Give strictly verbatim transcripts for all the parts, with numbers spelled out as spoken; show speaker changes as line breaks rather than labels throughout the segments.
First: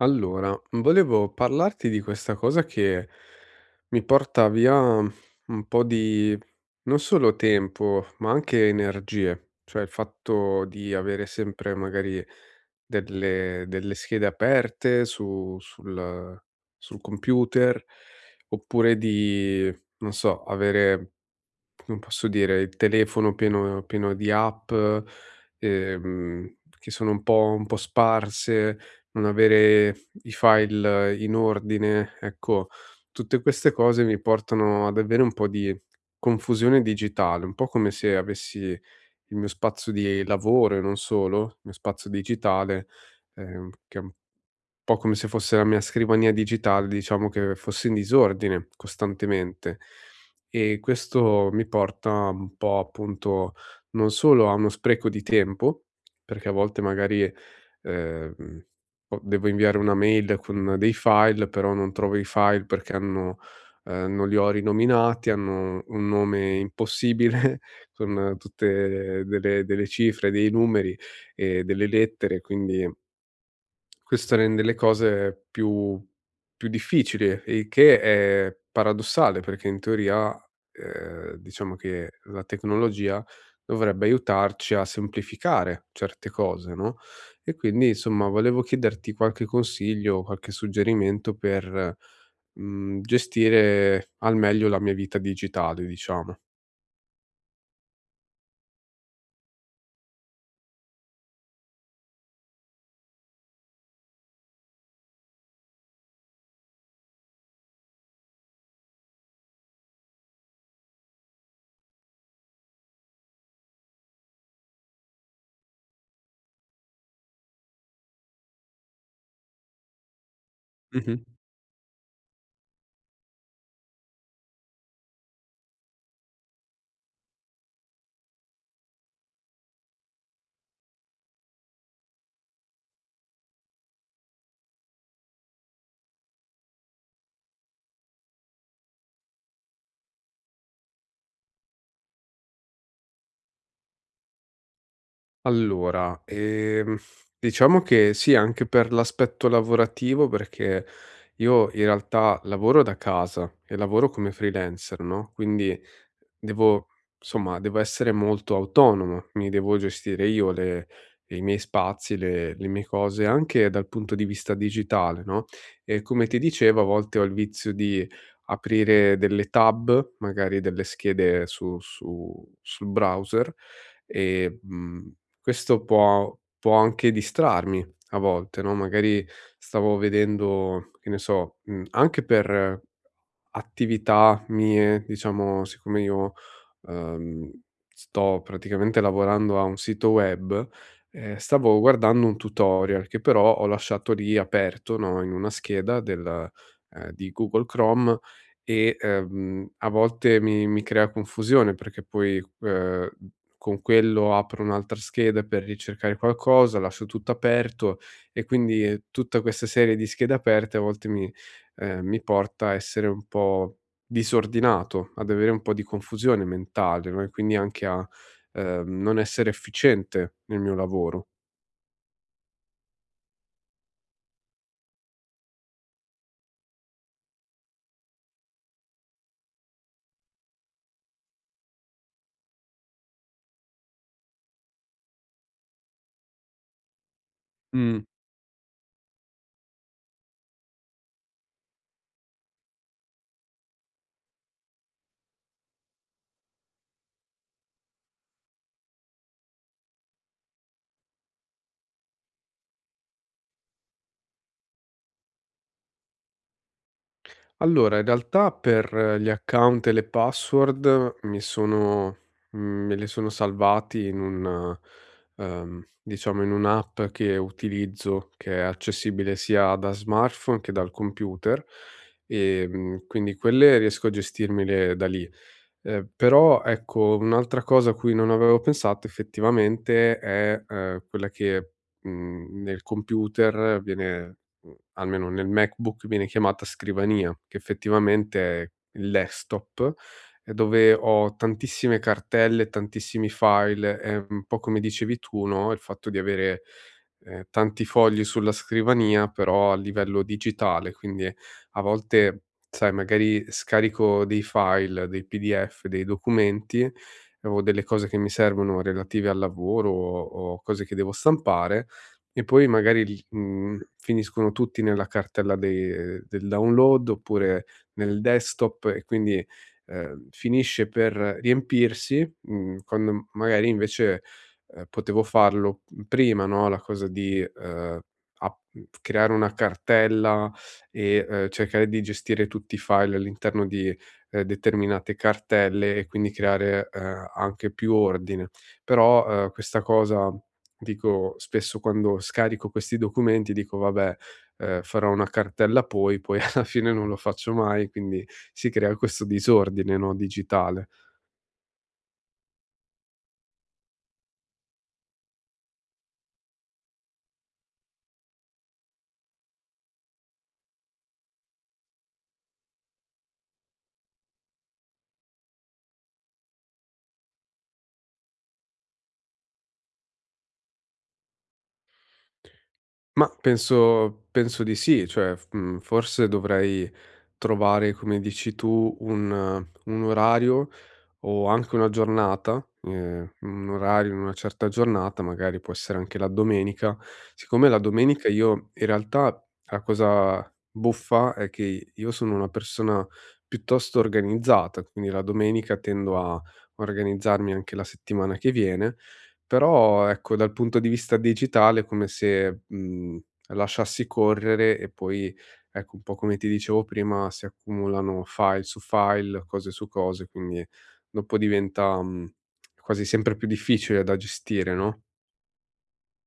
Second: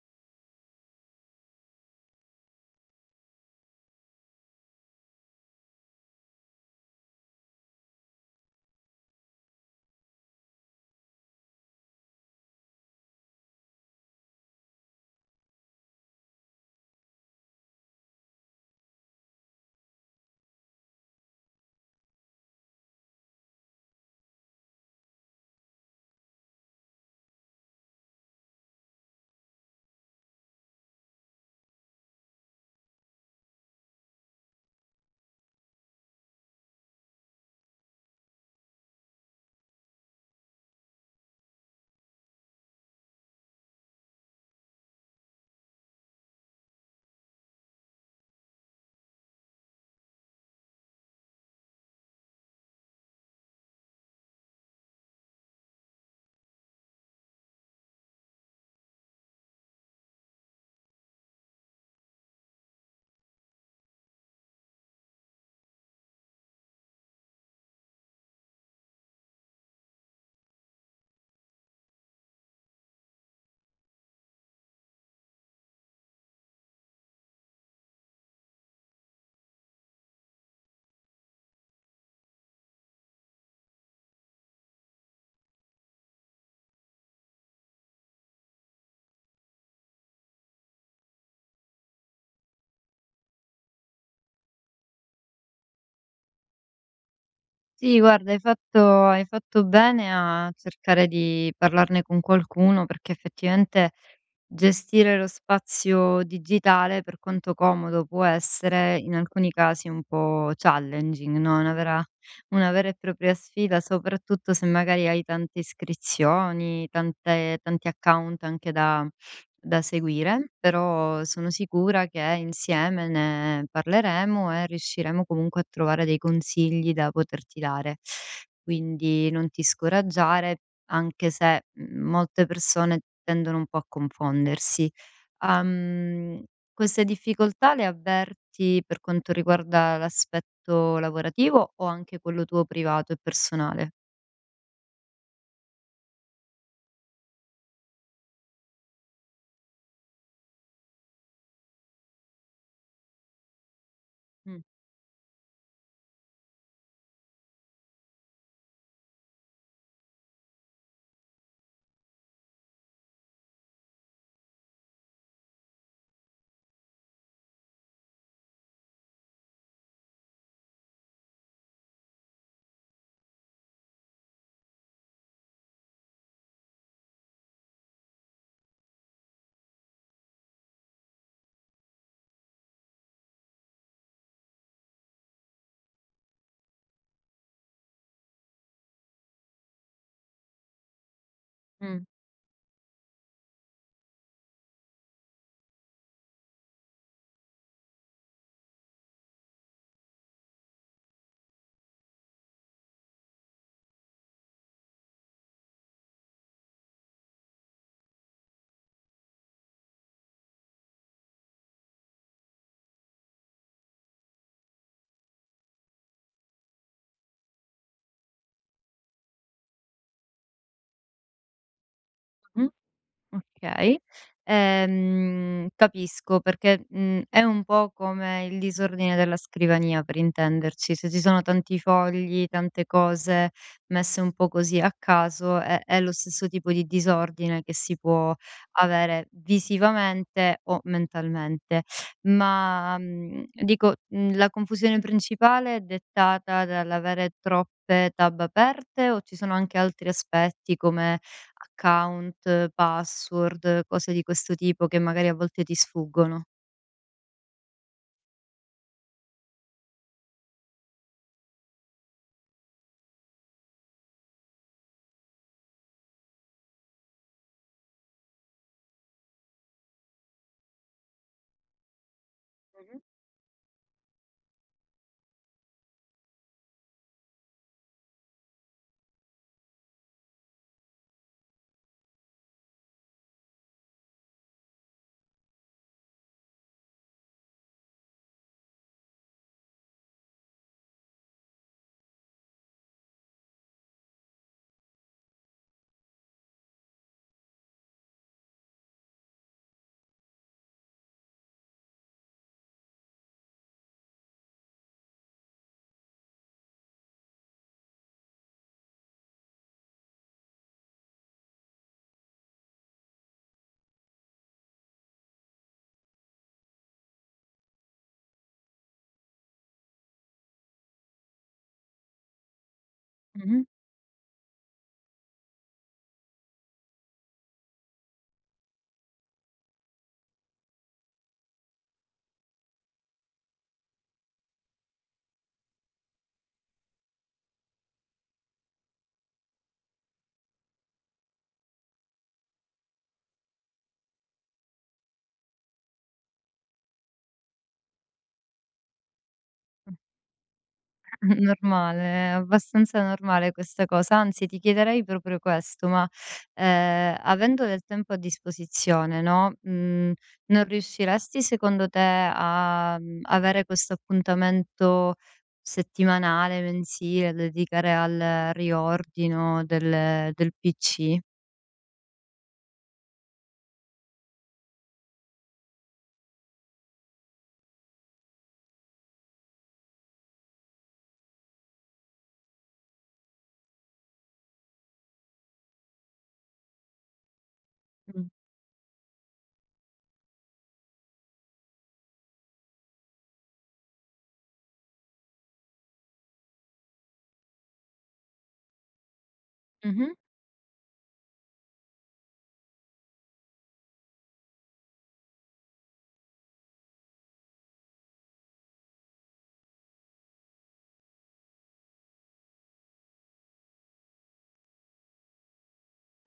Allora, volevo parlarti di questa cosa che mi porta via un po' di non solo tempo, ma anche energie, cioè il fatto di avere sempre magari delle, delle schede aperte su- sul, sul computer, oppure di, non so, avere come posso dire, il telefono pieno pieno di app, ehm, che sono un po' un po' sparse, non avere i file in ordine. Ecco, tutte queste cose mi portano ad avere un po' di confusione digitale, un po' come se avessi il mio spazio di lavoro e non solo, il mio spazio digitale, ehm, che è un po' come se fosse la mia scrivania digitale, diciamo che fosse in disordine costantemente. E questo mi porta un po', appunto, non solo a uno spreco di tempo, perché a volte magari, ehm, o devo inviare una mail con dei file, però non trovo i file perché hanno ehm, non li ho rinominati, hanno un nome impossibile con tutte delle delle cifre, dei numeri e delle lettere, quindi questo rende le cose più più difficili, il che è paradossale perché in teoria, ehm, diciamo che la tecnologia dovrebbe aiutarci a semplificare certe cose, no, e quindi insomma volevo chiederti qualche consiglio, qualche suggerimento per, mhmm, gestire al meglio la mia vita digitale, diciamo.
Sì, guarda, hai fatto hai fatto bene a cercare di parlarne con qualcuno, perché effettivamente gestire lo spazio digitale, per quanto comodo può essere, in alcuni casi un po' challenging, no, una vera una vera e propria sfida, soprattutto se magari hai tante iscrizioni, tante tanti account anche da da seguire,
Mh-mh.
però sono sicura che insieme ne parleremo e riusciremo comunque a trovare dei consigli da poterti dare. Quindi non ti scoraggiare anche se, mhmm, molte persone tendono un po' a confondersi. Uhm, Queste difficoltà le avverti per quanto riguarda l'aspetto lavorativo o anche quello tuo privato e personale?
Allora, ehm, diciamo che sì, anche per l'aspetto lavorativo, perché io in realtà lavoro da casa e lavoro come
Mh,
freelancer, no, quindi devo insomma, devo essere molto autonomo, mi devo gestire io le i miei spazi, le le mie cose, anche dal punto di vista digitale, no, e come ti dicevo a volte ho il vizio di aprire delle tab, magari delle schede su su sul browser e, mhmm questo può può anche distrarmi a volte, no, magari stavo vedendo, che ne so, mhmm, anche per attività mie, diciamo siccome io ehm, sto praticamente lavorando a un sito web, ehm, stavo
mh,
guardando un tutorial che però ho lasciato lì aperto, no, in una scheda del ehm, di Google Chrome e, ehm, a volte mi mi crea confusione perché poi, ehm, con quello apro un'altra scheda per ricercare qualcosa, lascio tutto aperto e quindi eh, tutta questa serie di schede aperte a volte mi ehm, mi porta a essere un po' disordinato, ad avere un po' di confusione mentale, no, e quindi anche a, ehm, non essere efficiente nel mio lavoro.
mh. Okay. Ehm, capisco perché, mhmm, è un po' come il disordine della scrivania per intenderci, se ci sono tanti fogli, tante cose messe un po' così a caso è è lo stesso tipo di disordine che si
Mh,
può avere visivamente o mentalmente. Ma, mhmm, dico, mhmm, la confusione principale è dettata dall'avere troppe tab aperte o ci sono anche altri aspetti come account, password, cose di questo tipo che magari a volte ti sfuggono.
allora in realtà per eh, gli account e le password mi sono mhmm, me le sono salvati in un eh, ehm, diciamo in un'app che utilizzo, che è accessibile sia da smartphone che dal computer,
Mh-mh.
ehm, quindi quelle riesco a gestirmele da lì. Ehm, però ecco, un'altra cosa a cui non avevo pensato effettivamente è, ehm, quella che, mhmm, nel computer viene mhmm, almeno nel MacBook viene chiamata scrivania, che effettivamente è il desktop, e dove ho tantissime cartelle, tantissimi file, è un po' come dicevi tu, no, il fatto di avere, ehm, tanti fogli sulla scrivania però a livello digitale, quindi a volte sai, magari scarico dei file, dei P D F, dei documenti eh, o delle cose che mi servono relative al lavoro o o cose che devo stampare e poi magari li mhmm, finiscono tutti nella cartella de del download oppure nel desktop e quindi, ehm, finisce per riempirsi, mhmm, quando
Mh-mh.
magari invece, ehm, potevo farlo prima, no, la cosa di, ehm, ap creare una cartella e, ehm, cercare di gestire tutti i file all'interno di, ehm, determinate cartelle e quindi creare, ehm, anche più ordine. Però, ehm, questa cosa dico spesso quando scarico questi documenti dico: "Vabbè, ehm, farò una cartella poi", poi alla fine non lo faccio mai, quindi si crea questo disordine, no, digitale.
Normale, è abbastanza normale questa cosa. Anzi, ti chiederei proprio questo, ma, ehm, avendo del tempo a disposizione, no, mhmm, non riusciresti secondo te a, mhmm, avere questo appuntamento settimanale, mensile, da dedicare al riordino del del P C?
Ma penso penso di sì, cioè f mhmm, forse dovrei trovare, come dici tu, un eh, un orario o anche una giornata, ehm, un orario in una certa giornata, magari può essere anche la domenica. Siccome la
Mh.
domenica io in realtà la cosa buffa è che io sono una persona piuttosto organizzata, quindi la domenica tendo a organizzarmi anche la settimana che viene, però
Mh-mh.
ecco dal punto di vista digitale è come se, mhmm, lasciassi correre e poi, ecco, un po' come ti dicevo prima, si accumulano file su file, cose su cose, quindi dopo diventa, mhmm, quasi sempre più difficile da gestire, no.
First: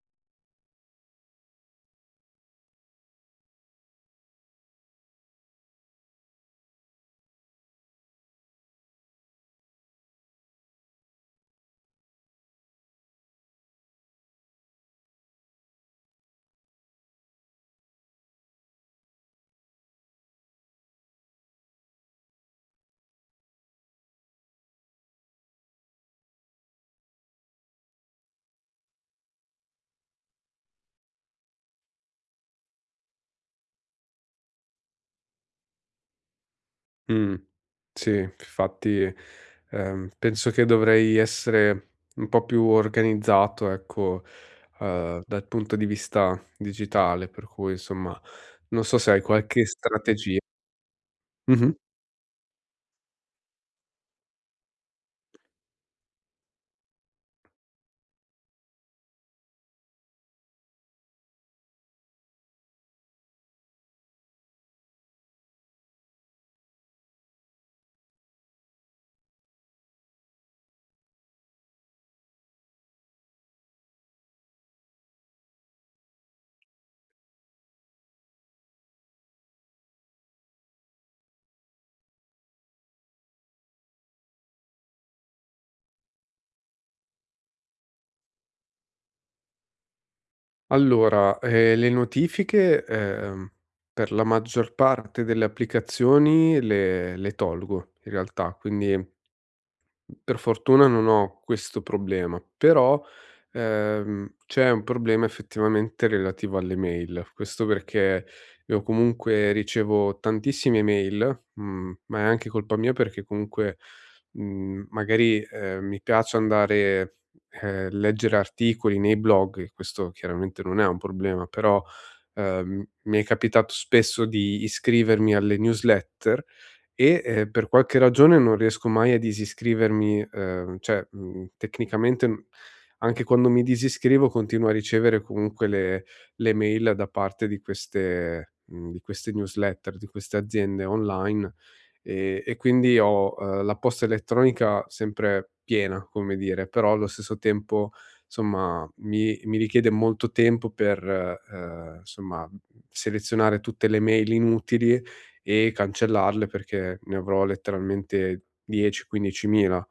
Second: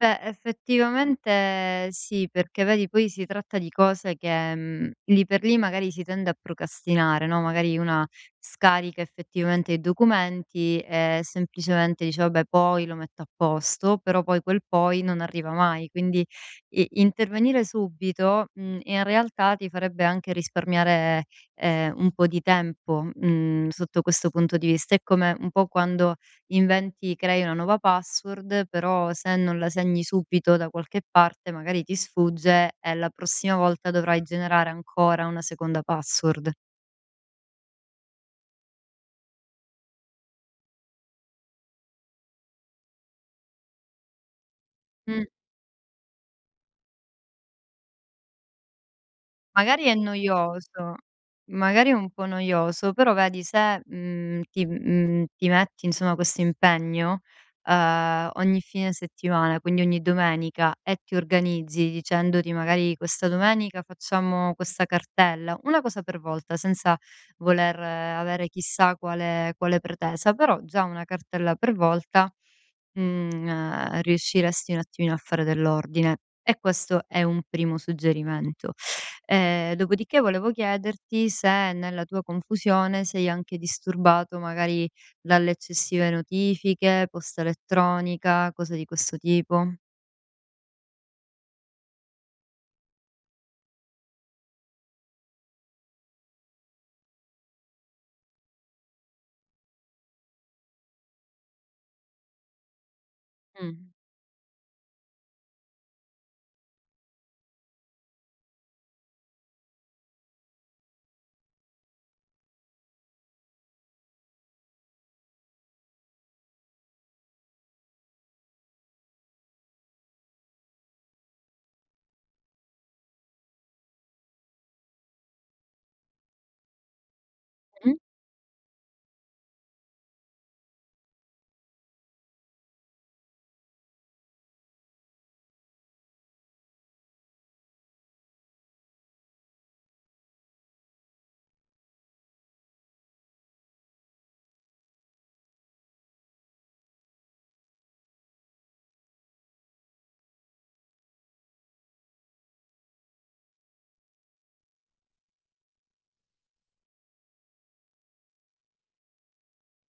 Beh, effettivamente sì, perché vedi poi si tratta di cose che, mhmm, lì per lì magari si tende a procrastinare, no, magari una scarica effettivamente i documenti e semplicemente dice: "Vabbè, poi lo metto a posto", però poi quel "poi" non arriva mai. Quindi i intervenire subito, mhmm, in realtà ti farebbe anche risparmiare, ehm, un po' di tempo, mhmm, sotto questo punto di vista. È come un po' quando inventi crei una nuova password, però se non la segni subito da qualche parte magari ti sfugge e la prossima volta dovrai generare ancora una seconda password.
Mh, sì, infatti, ehm, penso che dovrei essere un po' più organizzato, ecco, uhm, dal punto di vista digitale, per cui insomma, non so se hai qualche
Magari è
strategia.
noioso,
Mh-mh.
magari è un po' noioso, però vedi se, mhmm, ti mhmm, ti metti insomma questo impegno, ehm, ogni fine settimana, quindi ogni domenica e ti organizzi dicendoti magari: "Questa domenica facciamo questa cartella", una cosa per volta, senza voler eh, avere chissà quale quale pretesa, però già una cartella per volta, mhmm, eh, riusciresti un attimino a fare dell'ordine e questo è un primo suggerimento. Ehm, dopodiché volevo chiederti se nella tua confusione sei anche disturbato magari dalle eccessive notifiche, posta elettronica, cose di questo tipo.
Allora, ehm, le notifiche, ehm, per la maggior parte delle applicazioni le le tolgo in realtà, quindi per fortuna non ho questo problema, però,
Mh.
ehm, c'è un problema effettivamente relativo alle mail. Questo perché io comunque ricevo tantissime email, mhmm, ma è anche colpa mia perché comunque, mhmm, magari, ehm, mi piace andare, ehm, leggere articoli nei blog e questo chiaramente non è un problema, però, ehm, mi è capitato spesso di iscrivermi alle newsletter e, ehm, per
Mh.
qualche ragione non riesco mai a disiscrivermi, ehm, cioè, mhmm, tecnicamente n anche quando mi disiscrivo continuo a ricevere comunque le le mail da parte di queste mhmm, di queste newsletter, di queste aziende online, ehm, e quindi ho, ehm, la posta elettronica sempre piena, come dire, però allo stesso tempo, somma, mi mi richiede molto tempo per, ehm, somma, selezionare tutte le mail inutili e cancellarle perché ne avrò letteralmente dieci, quindicimila.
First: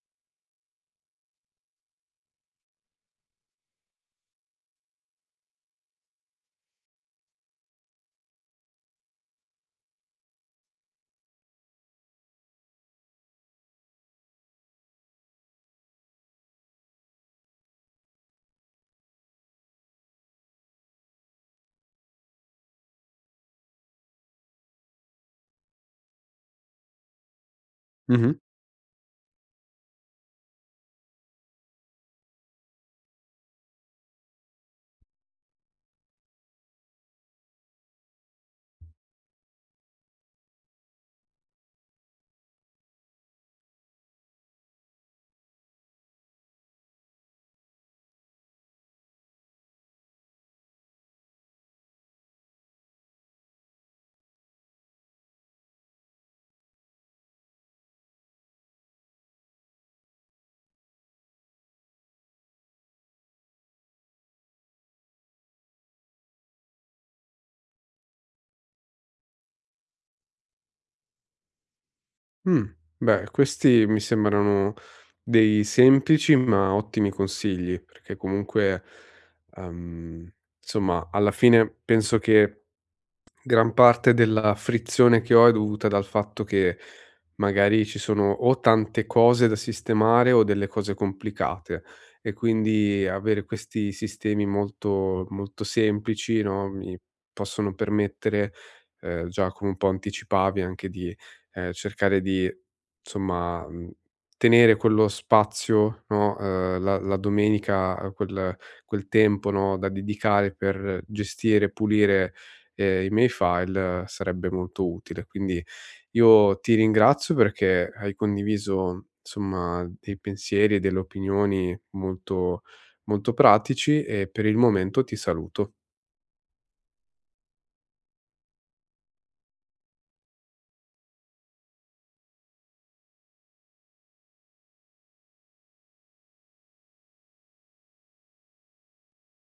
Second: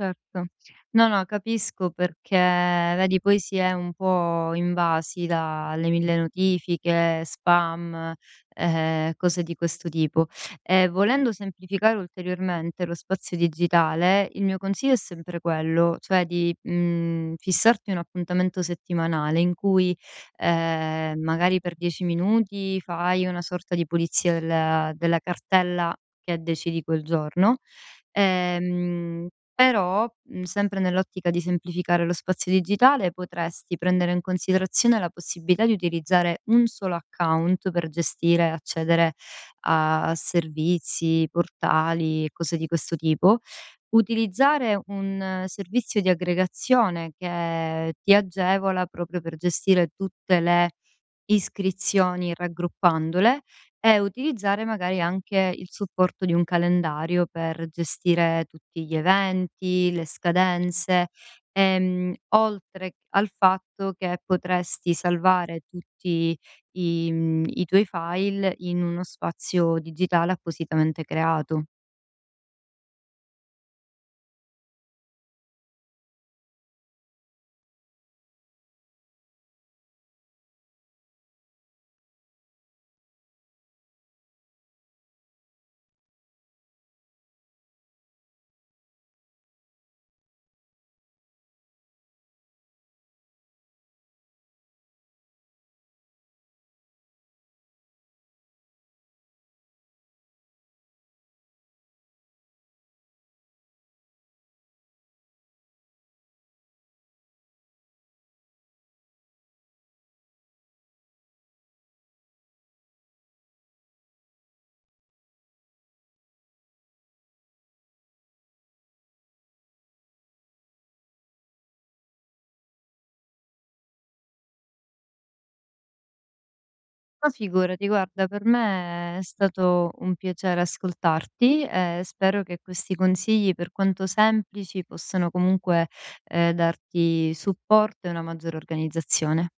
Certo. No, no, capisco perché, vedi, poi si è un po' invasi dalle mille notifiche, spam, eh, cose di questo tipo. E volendo semplificare ulteriormente lo spazio digitale, il mio consiglio è sempre quello, cioè di mm, fissarti un appuntamento settimanale in cui eh, magari per dieci minuti fai una sorta di pulizia della della cartella che decidi quel giorno.
Mh-mh.
Ehm, però, mhmm, sempre nell'ottica di semplificare lo spazio digitale, potresti prendere in considerazione la possibilità di utilizzare un solo account per gestire e accedere a servizi, portali e cose di questo tipo. Utilizzare un eh, servizio di aggregazione che ti agevola proprio per gestire tutte le iscrizioni raggruppandole e utilizzare magari anche il supporto di un calendario per gestire tutti gli eventi, le scadenze, ehm, oltre al fatto che potresti salvare tutti i mhmm, i tuoi file in uno spazio digitale appositamente creato.
Mh. Beh, questi mi sembrano dei semplici ma ottimi consigli, perché comunque, ehm, insomma alla fine penso che gran parte della frizione che ho è dovuta dal fatto che magari ci sono o tante cose da sistemare o delle cose complicate e quindi avere questi sistemi molto, molto semplici, no, mi possono permettere, eh, già come un po' anticipavi, anche di eh, cercare di, insomma, mh, tenere quello spazio, no, eh, la, la domenica, eh, quel, quel tempo, no, da dedicare per gestire, pulire ehm, i miei file eh, sarebbe molto utile. Quindi io ti ringrazio perché hai condiviso, insomma, dei pensieri e delle opinioni molto molto pratici e per il momento ti saluto.
Ma figurati, guarda, per me è stato un piacere ascoltarti e spero che questi consigli, per quanto semplici, possano comunque eh, darti supporto e una maggiore organizzazione.